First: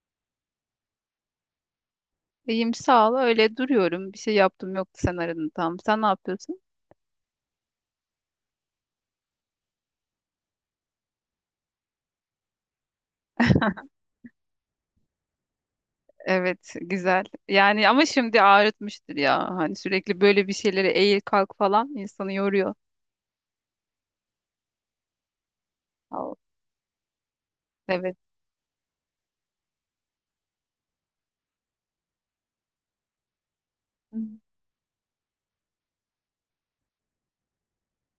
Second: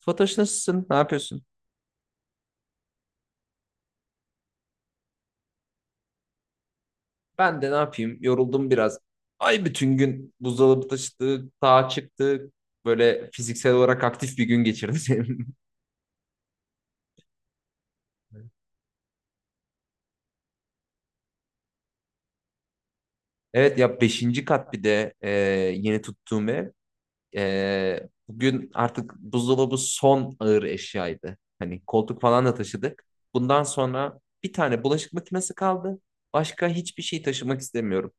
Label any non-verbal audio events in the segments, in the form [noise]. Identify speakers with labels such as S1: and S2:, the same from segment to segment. S1: Fatoş nasılsın? Ne yapıyorsun?
S2: İyiyim, sağ ol. Öyle duruyorum. Bir şey yaptım, yoktu, sen aradın tam. Sen ne yapıyorsun?
S1: Ben de ne yapayım? Yoruldum biraz. Ay bütün gün buzdolabı taşıdık, sağa çıktık. Böyle fiziksel olarak aktif bir gün geçirdim. [laughs]
S2: Evet, güzel. Yani ama şimdi ağrıtmıştır ya. Hani sürekli böyle bir şeylere eğil kalk falan insanı yoruyor.
S1: Evet ya beşinci kat bir de yeni
S2: Al,
S1: tuttuğum ev.
S2: evet.
S1: Bugün artık buzdolabı son ağır eşyaydı. Hani koltuk falan da taşıdık. Bundan
S2: Hı.
S1: sonra bir tane bulaşık makinesi kaldı. Başka hiçbir şey taşımak istemiyorum.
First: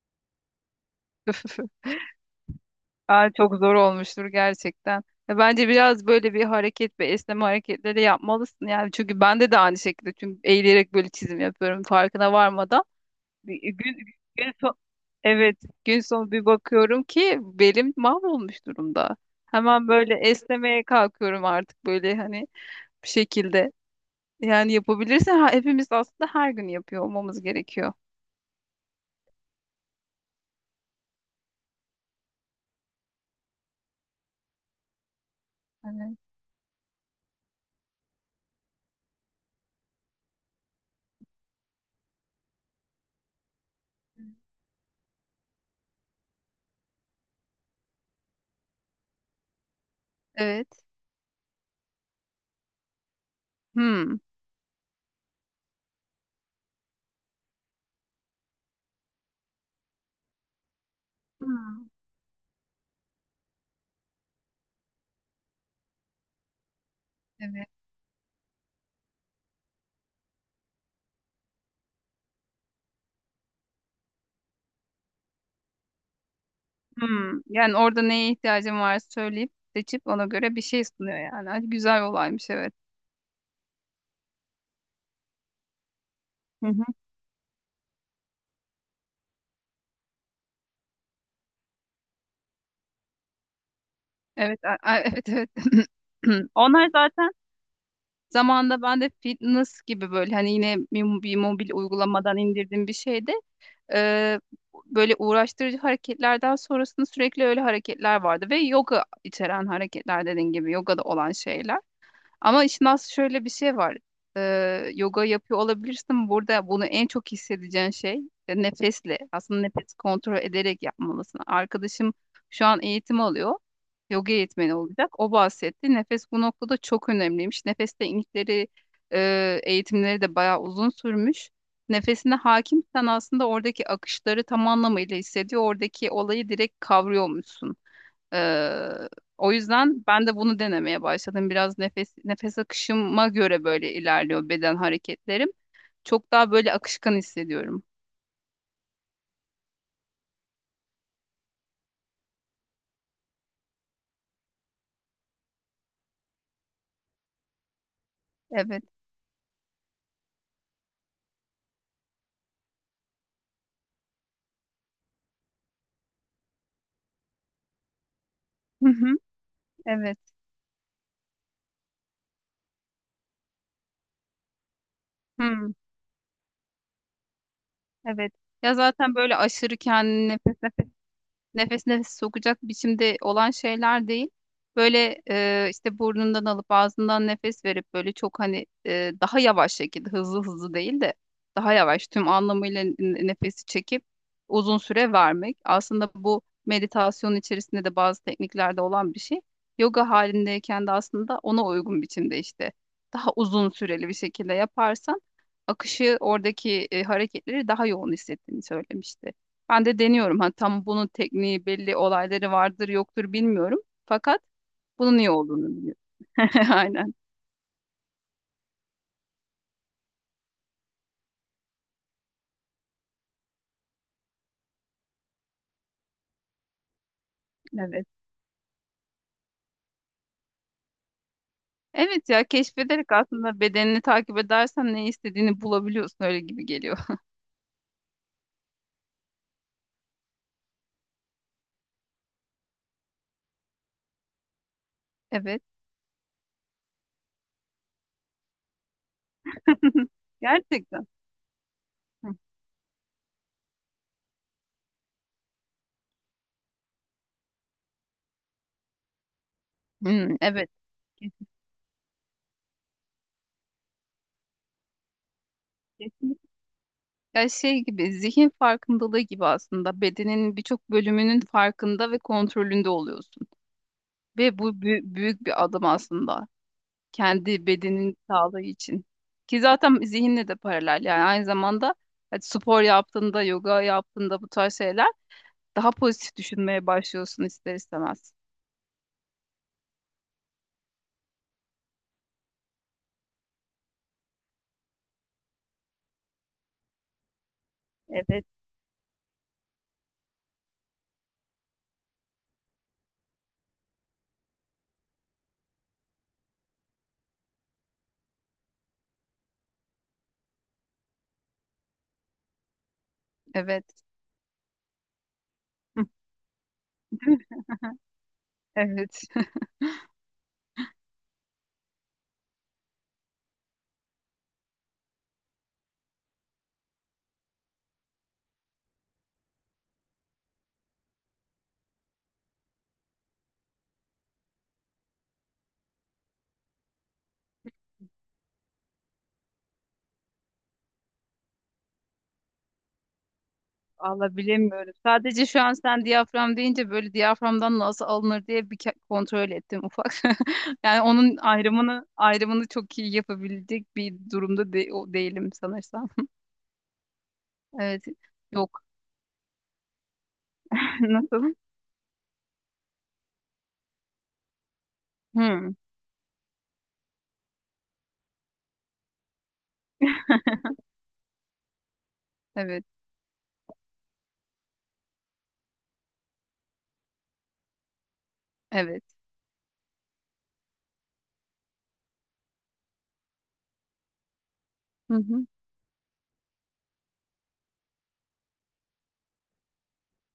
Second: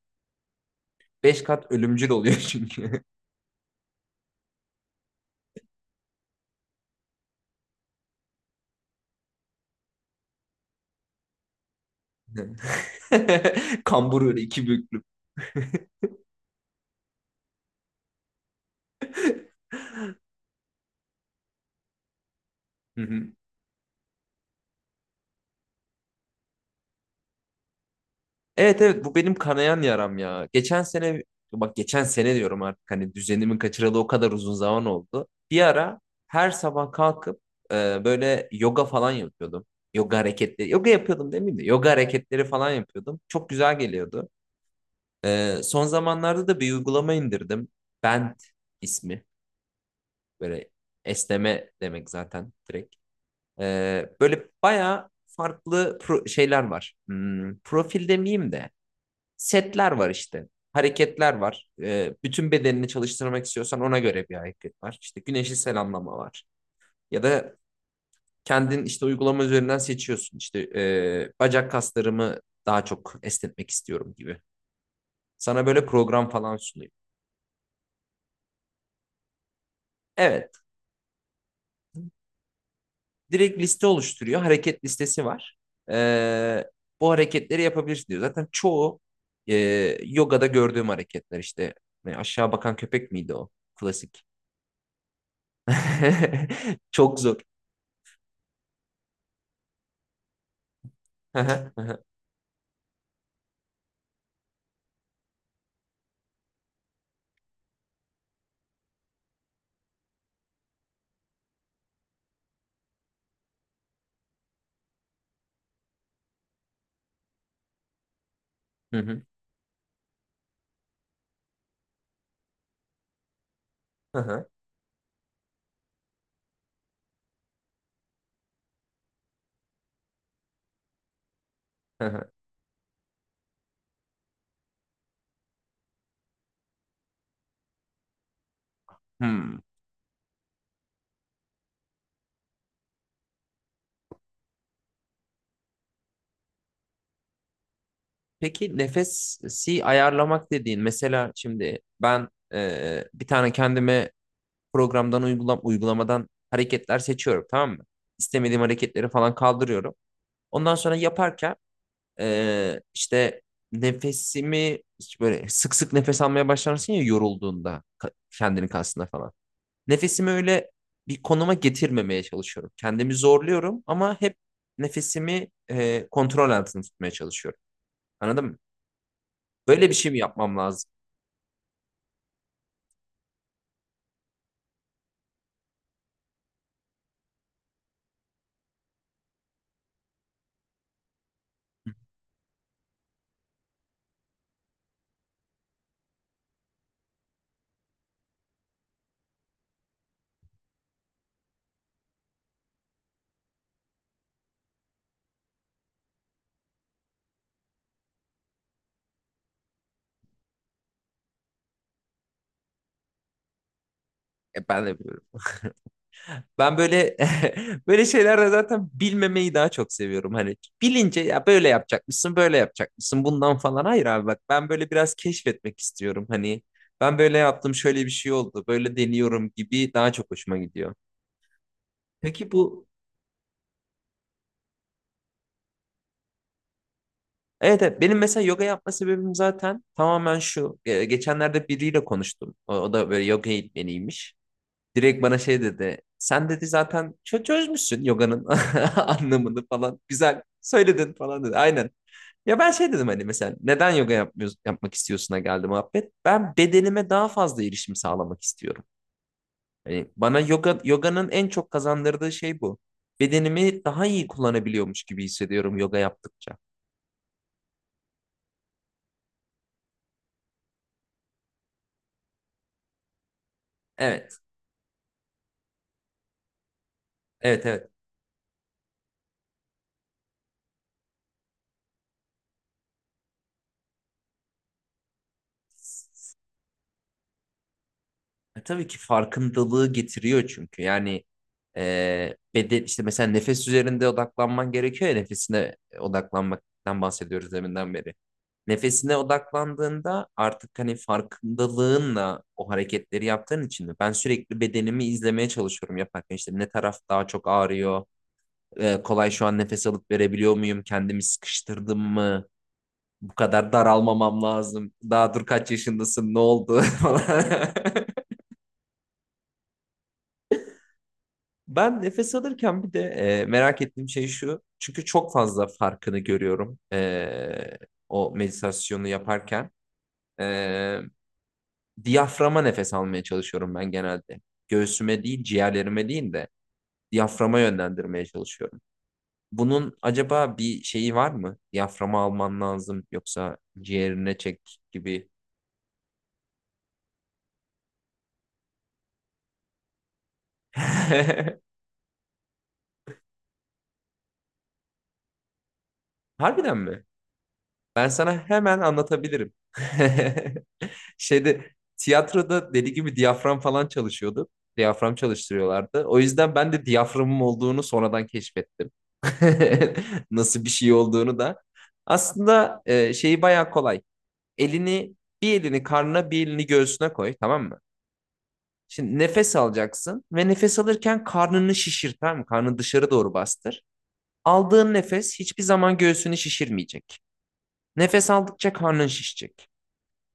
S1: Beş kat ölümcül oluyor çünkü.
S2: Aa, çok zor olmuştur gerçekten. Ya bence biraz böyle bir hareket ve esneme hareketleri yapmalısın yani, çünkü bende de aynı şekilde, çünkü eğilerek böyle çizim yapıyorum farkına varmadan. Bir-
S1: [laughs]
S2: Gün,
S1: Kambur öyle
S2: gün
S1: iki
S2: son,
S1: büklüm.
S2: evet gün sonu bir bakıyorum ki belim mahvolmuş durumda. Hemen böyle esnemeye kalkıyorum artık, böyle hani bir
S1: [laughs]
S2: şekilde. Yani yapabilirsen ha, hepimiz aslında her gün yapıyor olmamız gerekiyor.
S1: Evet, evet, bu benim kanayan yaram ya. Geçen sene bak geçen sene diyorum artık hani düzenimi kaçıralı o kadar uzun zaman oldu. Bir ara
S2: Evet.
S1: her sabah kalkıp böyle yoga falan yapıyordum. Yoga hareketleri, yoga yapıyordum demeyeyim de yoga hareketleri falan yapıyordum. Çok güzel geliyordu. Son zamanlarda da bir uygulama indirdim. Bent ismi
S2: Evet.
S1: böyle esneme demek zaten direkt.
S2: Hmm.
S1: Böyle bayağı farklı şeyler var. Profil demeyeyim de setler var işte. Hareketler var.
S2: Hmm.
S1: Bütün bedenini çalıştırmak istiyorsan ona göre bir hareket var. İşte güneşi selamlama var. Ya da
S2: Evet.
S1: kendin işte uygulama üzerinden seçiyorsun. İşte bacak kaslarımı daha çok esnetmek istiyorum gibi. Sana böyle program falan sunuyor.
S2: Hmm. Yani orada neye ihtiyacım var söyleyip seçip ona
S1: Evet.
S2: göre bir şey sunuyor yani. Ay, güzel olaymış, evet.
S1: Direkt liste oluşturuyor. Hareket listesi var. Ee,
S2: Hı hı.
S1: Bu hareketleri yapabilirsin diyor. Zaten çoğu e, yogada gördüğüm hareketler işte. Aşağı bakan köpek miydi o? Klasik.
S2: Evet, evet evet. [laughs] [clears throat]
S1: [laughs]
S2: Onlar
S1: Çok
S2: zaten
S1: zor.
S2: zamanında ben de fitness gibi, böyle hani, yine bir
S1: Hı
S2: mobil
S1: hı, hı hı,
S2: uygulamadan indirdiğim bir şeydi. Ee, Böyle uğraştırıcı hareketlerden sonrasında sürekli öyle hareketler vardı ve yoga içeren hareketler, dediğin gibi yogada olan şeyler. Ama işin aslında şöyle bir şey var. Yoga yapıyor olabilirsin. Burada bunu en çok hissedeceğin şey
S1: hı
S2: nefesle.
S1: hı,
S2: Aslında nefes kontrol ederek yapmalısın. Arkadaşım şu an eğitim alıyor.
S1: hı
S2: Yoga
S1: hı,
S2: eğitmeni olacak. O bahsetti. Nefes bu noktada çok önemliymiş. Nefes teknikleri, eğitimleri de bayağı uzun sürmüş.
S1: hı hı.
S2: Nefesine hakimsen aslında oradaki akışları tam anlamıyla hissediyor. Oradaki olayı direkt kavrıyormuşsun. Ee, O
S1: Hmm.
S2: yüzden ben de bunu denemeye başladım. Biraz nefes akışıma göre böyle ilerliyor beden hareketlerim. Çok daha böyle akışkan hissediyorum.
S1: Peki nefesi ayarlamak dediğin mesela şimdi ben bir tane kendime programdan uygulamadan hareketler seçiyorum, tamam mı? İstemediğim
S2: Evet.
S1: hareketleri falan kaldırıyorum. Ondan sonra yaparken işte nefesimi işte böyle sık sık nefes almaya başlarsın ya yorulduğunda kendini
S2: Hı
S1: kasında
S2: hı.
S1: falan.
S2: Evet.
S1: Nefesimi öyle bir konuma getirmemeye çalışıyorum. Kendimi zorluyorum ama hep nefesimi
S2: Hı.
S1: kontrol altında tutmaya çalışıyorum.
S2: Evet.
S1: Anladın mı?
S2: Ya zaten böyle aşırı
S1: Böyle bir şey mi
S2: kendini nefes
S1: yapmam
S2: nefes
S1: lazım?
S2: nefes nefes sokacak biçimde olan şeyler değil. Böyle işte burnundan alıp ağzından nefes verip böyle çok hani daha yavaş şekilde, hızlı hızlı değil de daha yavaş, tüm anlamıyla nefesi çekip uzun süre vermek. Aslında bu meditasyon içerisinde de bazı tekniklerde olan bir şey. Yoga halindeyken de aslında ona uygun biçimde, işte daha uzun süreli bir şekilde yaparsan akışı oradaki hareketleri daha yoğun hissettiğini söylemişti. Ben de deniyorum. Ha, tam bunun tekniği belli olayları vardır yoktur bilmiyorum. Fakat
S1: Ben de
S2: bunun
S1: bilmiyorum.
S2: iyi olduğunu biliyorum. [laughs]
S1: Ben
S2: Aynen.
S1: böyle [laughs] böyle şeylerle zaten bilmemeyi daha çok seviyorum. Hani bilince ya böyle yapacakmışsın, böyle yapacakmışsın bundan falan. Hayır abi bak ben böyle biraz keşfetmek istiyorum. Hani ben böyle yaptım, şöyle
S2: Evet.
S1: bir şey oldu, böyle deniyorum gibi daha çok hoşuma gidiyor.
S2: Evet ya,
S1: Peki bu
S2: keşfederek aslında bedenini takip edersen ne istediğini bulabiliyorsun, öyle gibi geliyor. [laughs]
S1: Evet, evet. Benim mesela yoga yapma sebebim zaten tamamen şu. Geçenlerde biriyle konuştum. O da böyle yoga eğitmeniymiş. Direkt bana şey
S2: Evet.
S1: dedi. Sen dedi zaten çözmüşsün yoganın [laughs] anlamını falan.
S2: [laughs]
S1: Güzel
S2: Gerçekten.
S1: söyledin falan dedi. Aynen.
S2: Hı.
S1: Ya ben şey dedim hani mesela neden yoga yapmıyorsun, yapmak istiyorsun'a geldi muhabbet. Ben bedenime daha fazla erişim sağlamak istiyorum. Hani
S2: Hmm,
S1: bana
S2: evet.
S1: yoganın
S2: Kes-
S1: en çok kazandırdığı şey bu. Bedenimi daha iyi kullanabiliyormuş gibi hissediyorum yoga
S2: Kesinlikle.
S1: yaptıkça.
S2: Ya şey gibi, zihin farkındalığı gibi, aslında bedenin birçok bölümünün farkında ve kontrolünde oluyorsun.
S1: Evet,
S2: Ve bu büyük bir adım aslında.
S1: evet,
S2: Kendi
S1: evet.
S2: bedenin sağlığı için. Ki zaten zihinle de paralel, yani aynı zamanda hadi spor yaptığında, yoga yaptığında bu tarz şeyler daha pozitif düşünmeye başlıyorsun ister istemez.
S1: Tabii ki farkındalığı getiriyor çünkü. Yani beden işte mesela nefes üzerinde odaklanman gerekiyor ya, nefesine odaklanmaktan bahsediyoruz deminden beri.
S2: Evet,
S1: Nefesine odaklandığında artık hani farkındalığınla o hareketleri yaptığın için de ben sürekli bedenimi izlemeye çalışıyorum yaparken, işte ne taraf daha çok ağrıyor, kolay şu an nefes alıp verebiliyor muyum, kendimi sıkıştırdım mı, bu kadar
S2: evet.
S1: daralmamam lazım, daha dur kaç yaşındasın, ne oldu [laughs] falan.
S2: [laughs] Evet.
S1: Ben nefes alırken bir de merak ettiğim şey şu. Çünkü çok fazla farkını görüyorum o meditasyonu yaparken. E, Diyaframa nefes almaya çalışıyorum ben genelde. Göğsüme değil, ciğerlerime değil de diyaframa yönlendirmeye çalışıyorum. Bunun acaba bir şeyi var mı? Diyaframa alman lazım yoksa
S2: Valla
S1: ciğerine çek
S2: bilemiyorum.
S1: gibi.
S2: Sadece şu an sen diyafram deyince böyle diyaframdan nasıl alınır diye bir kontrol ettim ufak. [laughs] Yani onun
S1: [laughs]
S2: ayrımını çok iyi yapabilecek bir durumda o değilim sanırsam.
S1: Harbiden mi?
S2: Evet.
S1: Ben sana hemen
S2: Yok.
S1: anlatabilirim. [laughs]
S2: [laughs] Nasıl?
S1: Şeyde tiyatroda deli gibi diyafram falan çalışıyordu. Diyafram
S2: Hmm.
S1: çalıştırıyorlardı. O yüzden ben de diyaframım olduğunu sonradan keşfettim. [laughs] Nasıl bir şey olduğunu da. Aslında
S2: Evet.
S1: şeyi bayağı kolay. Elini Bir elini karnına, bir elini göğsüne koy, tamam mı?
S2: Evet.
S1: Şimdi nefes alacaksın ve nefes alırken karnını şişir, tamam mı? Karnını dışarı doğru bastır. Aldığın
S2: Hı
S1: nefes
S2: hı.
S1: hiçbir zaman göğsünü şişirmeyecek. Nefes aldıkça karnın şişecek.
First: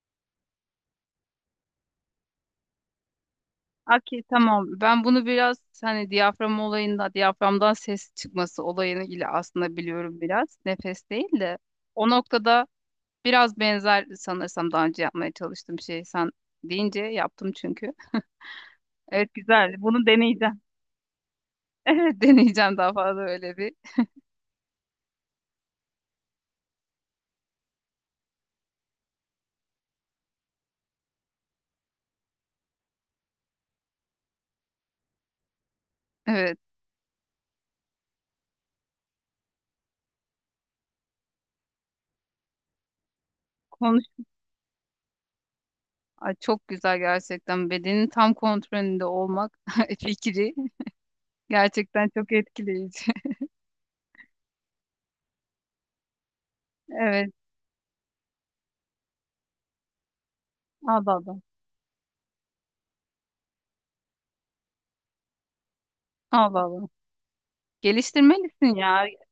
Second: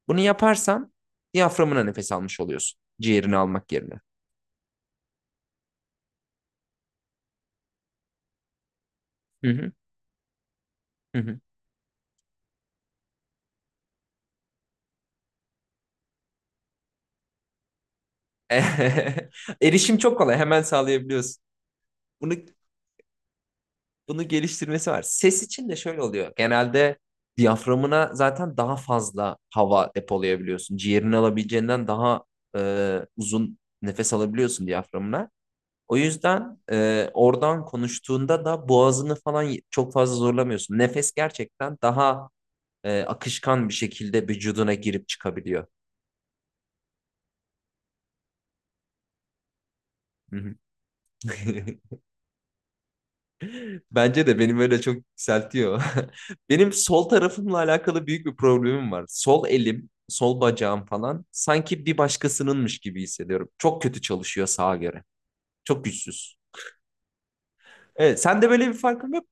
S1: Bunu yaparsan diyaframına nefes almış oluyorsun. Ciğerini almak yerine.
S2: Okey, tamam. Ben bunu biraz hani diyafram olayında diyaframdan ses çıkması olayını ile
S1: Hı hı,
S2: aslında biliyorum biraz. Nefes
S1: hı hı.
S2: değil de o noktada biraz benzer sanırsam daha önce yapmaya çalıştığım şey, sen deyince yaptım çünkü. Evet,
S1: [laughs]
S2: güzel.
S1: Erişim
S2: Bunu
S1: çok kolay.
S2: deneyeceğim.
S1: Hemen
S2: [laughs]
S1: sağlayabiliyorsun.
S2: Evet,
S1: Bunu
S2: deneyeceğim daha fazla öyle bir.
S1: bunu geliştirmesi var. Ses için de şöyle oluyor. Genelde diyaframına zaten daha fazla hava depolayabiliyorsun. Ciğerini alabileceğinden daha uzun nefes alabiliyorsun diyaframına. O yüzden
S2: Evet.
S1: oradan konuştuğunda da boğazını falan çok fazla zorlamıyorsun. Nefes gerçekten daha akışkan bir
S2: Konuş.
S1: şekilde vücuduna girip çıkabiliyor.
S2: Ay, çok güzel gerçekten. Bedenin tam kontrolünde olmak [laughs]
S1: Hı hı.
S2: fikri
S1: [laughs]
S2: gerçekten çok etkileyici.
S1: Bence de benim öyle çok yükseltiyor. [laughs] Benim
S2: [laughs]
S1: sol
S2: Evet.
S1: tarafımla alakalı büyük bir problemim var. Sol elim, sol bacağım
S2: Allah
S1: falan
S2: Allah.
S1: sanki bir başkasınınmış gibi hissediyorum. Çok kötü çalışıyor sağa göre. Çok güçsüz.
S2: Allah Allah.
S1: Evet, sende böyle bir
S2: Geliştirmelisin ya.
S1: farkın yok.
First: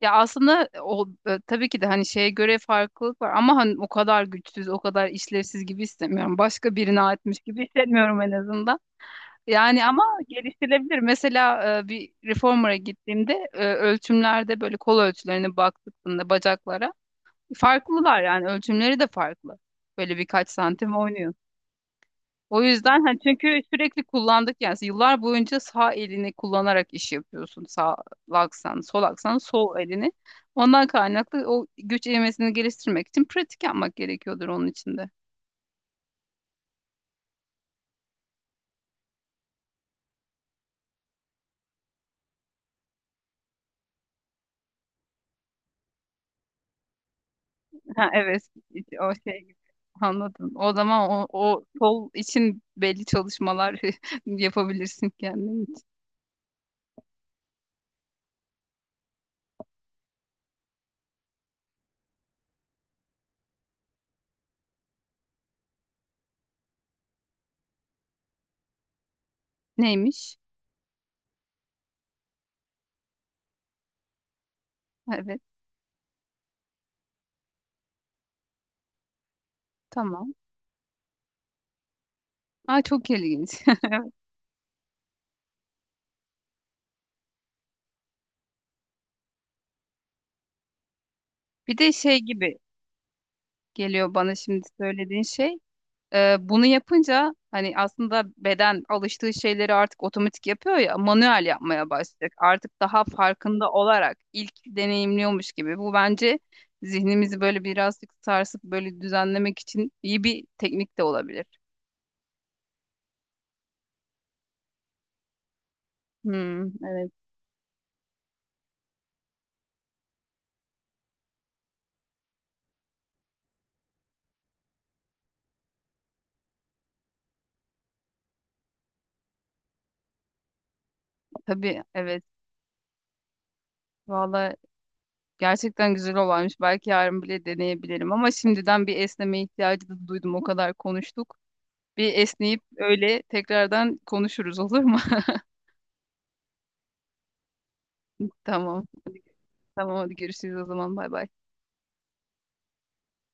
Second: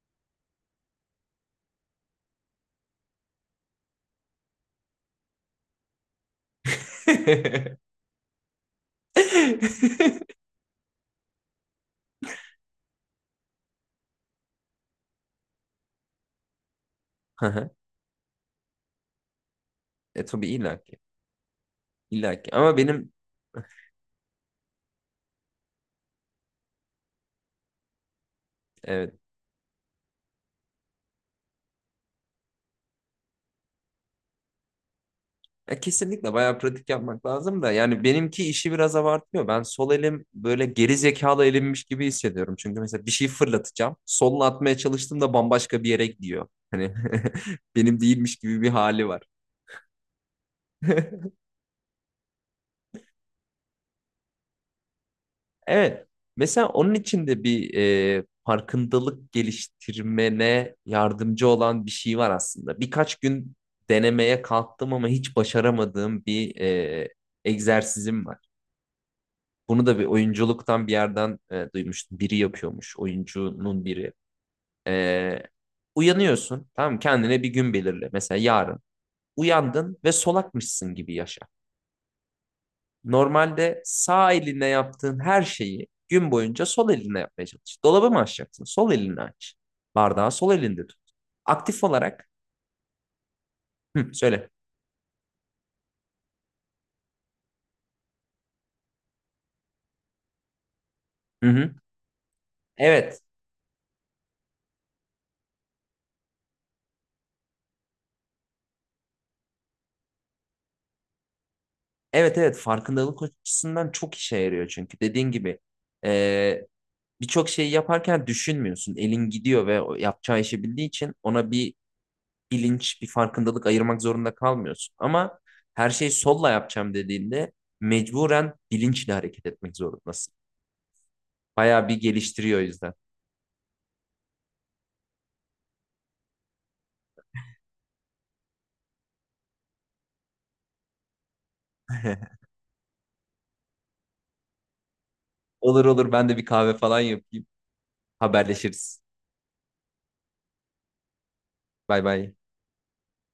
S2: Ya aslında o tabii ki de hani şeye göre farklılık var, ama hani o kadar güçsüz, o kadar işlevsiz gibi istemiyorum. Başka birine aitmiş gibi
S1: [laughs]
S2: hissetmiyorum en azından. Yani ama geliştirilebilir. Mesela bir reformer'a gittiğimde ölçümlerde böyle kol ölçülerine baktığımda bacaklara
S1: Hı hı.
S2: farklılar, yani ölçümleri de farklı. Böyle
S1: Tabii
S2: birkaç
S1: illaki.
S2: santim oynuyor.
S1: Illaki.
S2: O
S1: Ama
S2: yüzden
S1: benim
S2: hani, çünkü sürekli kullandık yani, yıllar boyunca sağ elini kullanarak iş yapıyorsun. Sağ aksan, sol
S1: evet
S2: aksan, sol elini. Ondan kaynaklı o güç eğmesini geliştirmek için pratik yapmak gerekiyordur onun içinde.
S1: Ya kesinlikle bayağı pratik yapmak lazım da yani benimki işi biraz abartıyor. Ben sol elim böyle geri zekalı elimmiş gibi hissediyorum. Çünkü mesela bir şey fırlatacağım. Solla atmaya çalıştığımda bambaşka bir yere gidiyor. Hani [laughs] benim
S2: Ha,
S1: değilmiş
S2: evet,
S1: gibi bir hali
S2: o
S1: var.
S2: şey gibi. Anladım. O zaman o,
S1: [laughs]
S2: o sol için belli çalışmalar [laughs] yapabilirsin kendin için.
S1: Evet. Mesela onun için de bir farkındalık geliştirmene yardımcı olan bir şey var aslında. Birkaç gün denemeye kalktım ama hiç başaramadığım bir egzersizim var. Bunu da bir
S2: Neymiş?
S1: oyunculuktan bir yerden duymuştum. Biri yapıyormuş. Oyuncunun biri.
S2: Evet,
S1: E, Uyanıyorsun. Tamam mı? Kendine bir gün belirle. Mesela yarın. Uyandın ve
S2: tamam.
S1: solakmışsın gibi yaşa.
S2: Aa, çok ilginç.
S1: Normalde
S2: [laughs]
S1: sağ eline yaptığın her şeyi gün boyunca sol eline yapmaya çalış. Dolabı mı açacaksın? Sol elinle aç. Bardağı sol elinde tut.
S2: Bir
S1: Aktif
S2: de şey
S1: olarak.
S2: gibi
S1: Hı,
S2: geliyor bana
S1: söyle.
S2: şimdi söylediğin şey. Bunu yapınca hani aslında beden alıştığı şeyleri artık otomatik yapıyor ya, manuel
S1: Hı hı.
S2: yapmaya başlayacak. Artık daha
S1: Evet.
S2: farkında olarak ilk deneyimliyormuş gibi. Bu bence zihnimizi böyle birazcık sarsıp böyle düzenlemek için iyi bir teknik de olabilir.
S1: Evet, evet, farkındalık açısından çok işe yarıyor çünkü dediğin gibi
S2: Hmm,
S1: e,
S2: evet,
S1: birçok şeyi yaparken düşünmüyorsun. Elin gidiyor ve o yapacağı işi bildiği için ona bir bilinç, bir farkındalık ayırmak zorunda kalmıyorsun. Ama her şeyi solla yapacağım dediğinde mecburen bilinçle hareket etmek zorundasın.
S2: tabii,
S1: Bayağı bir
S2: evet.
S1: geliştiriyor o yüzden.
S2: Valla gerçekten güzel olaymış. Belki yarın bile deneyebilirim ama şimdiden bir esneme ihtiyacı da duydum. O kadar konuştuk. Bir
S1: [laughs]
S2: esneyip öyle tekrardan konuşuruz, olur mu?
S1: Olur, olur, ben de bir kahve falan yapayım.
S2: [laughs] Tamam.
S1: Haberleşiriz.
S2: Tamam, hadi görüşürüz o zaman, bay bay.
S1: Bay bay.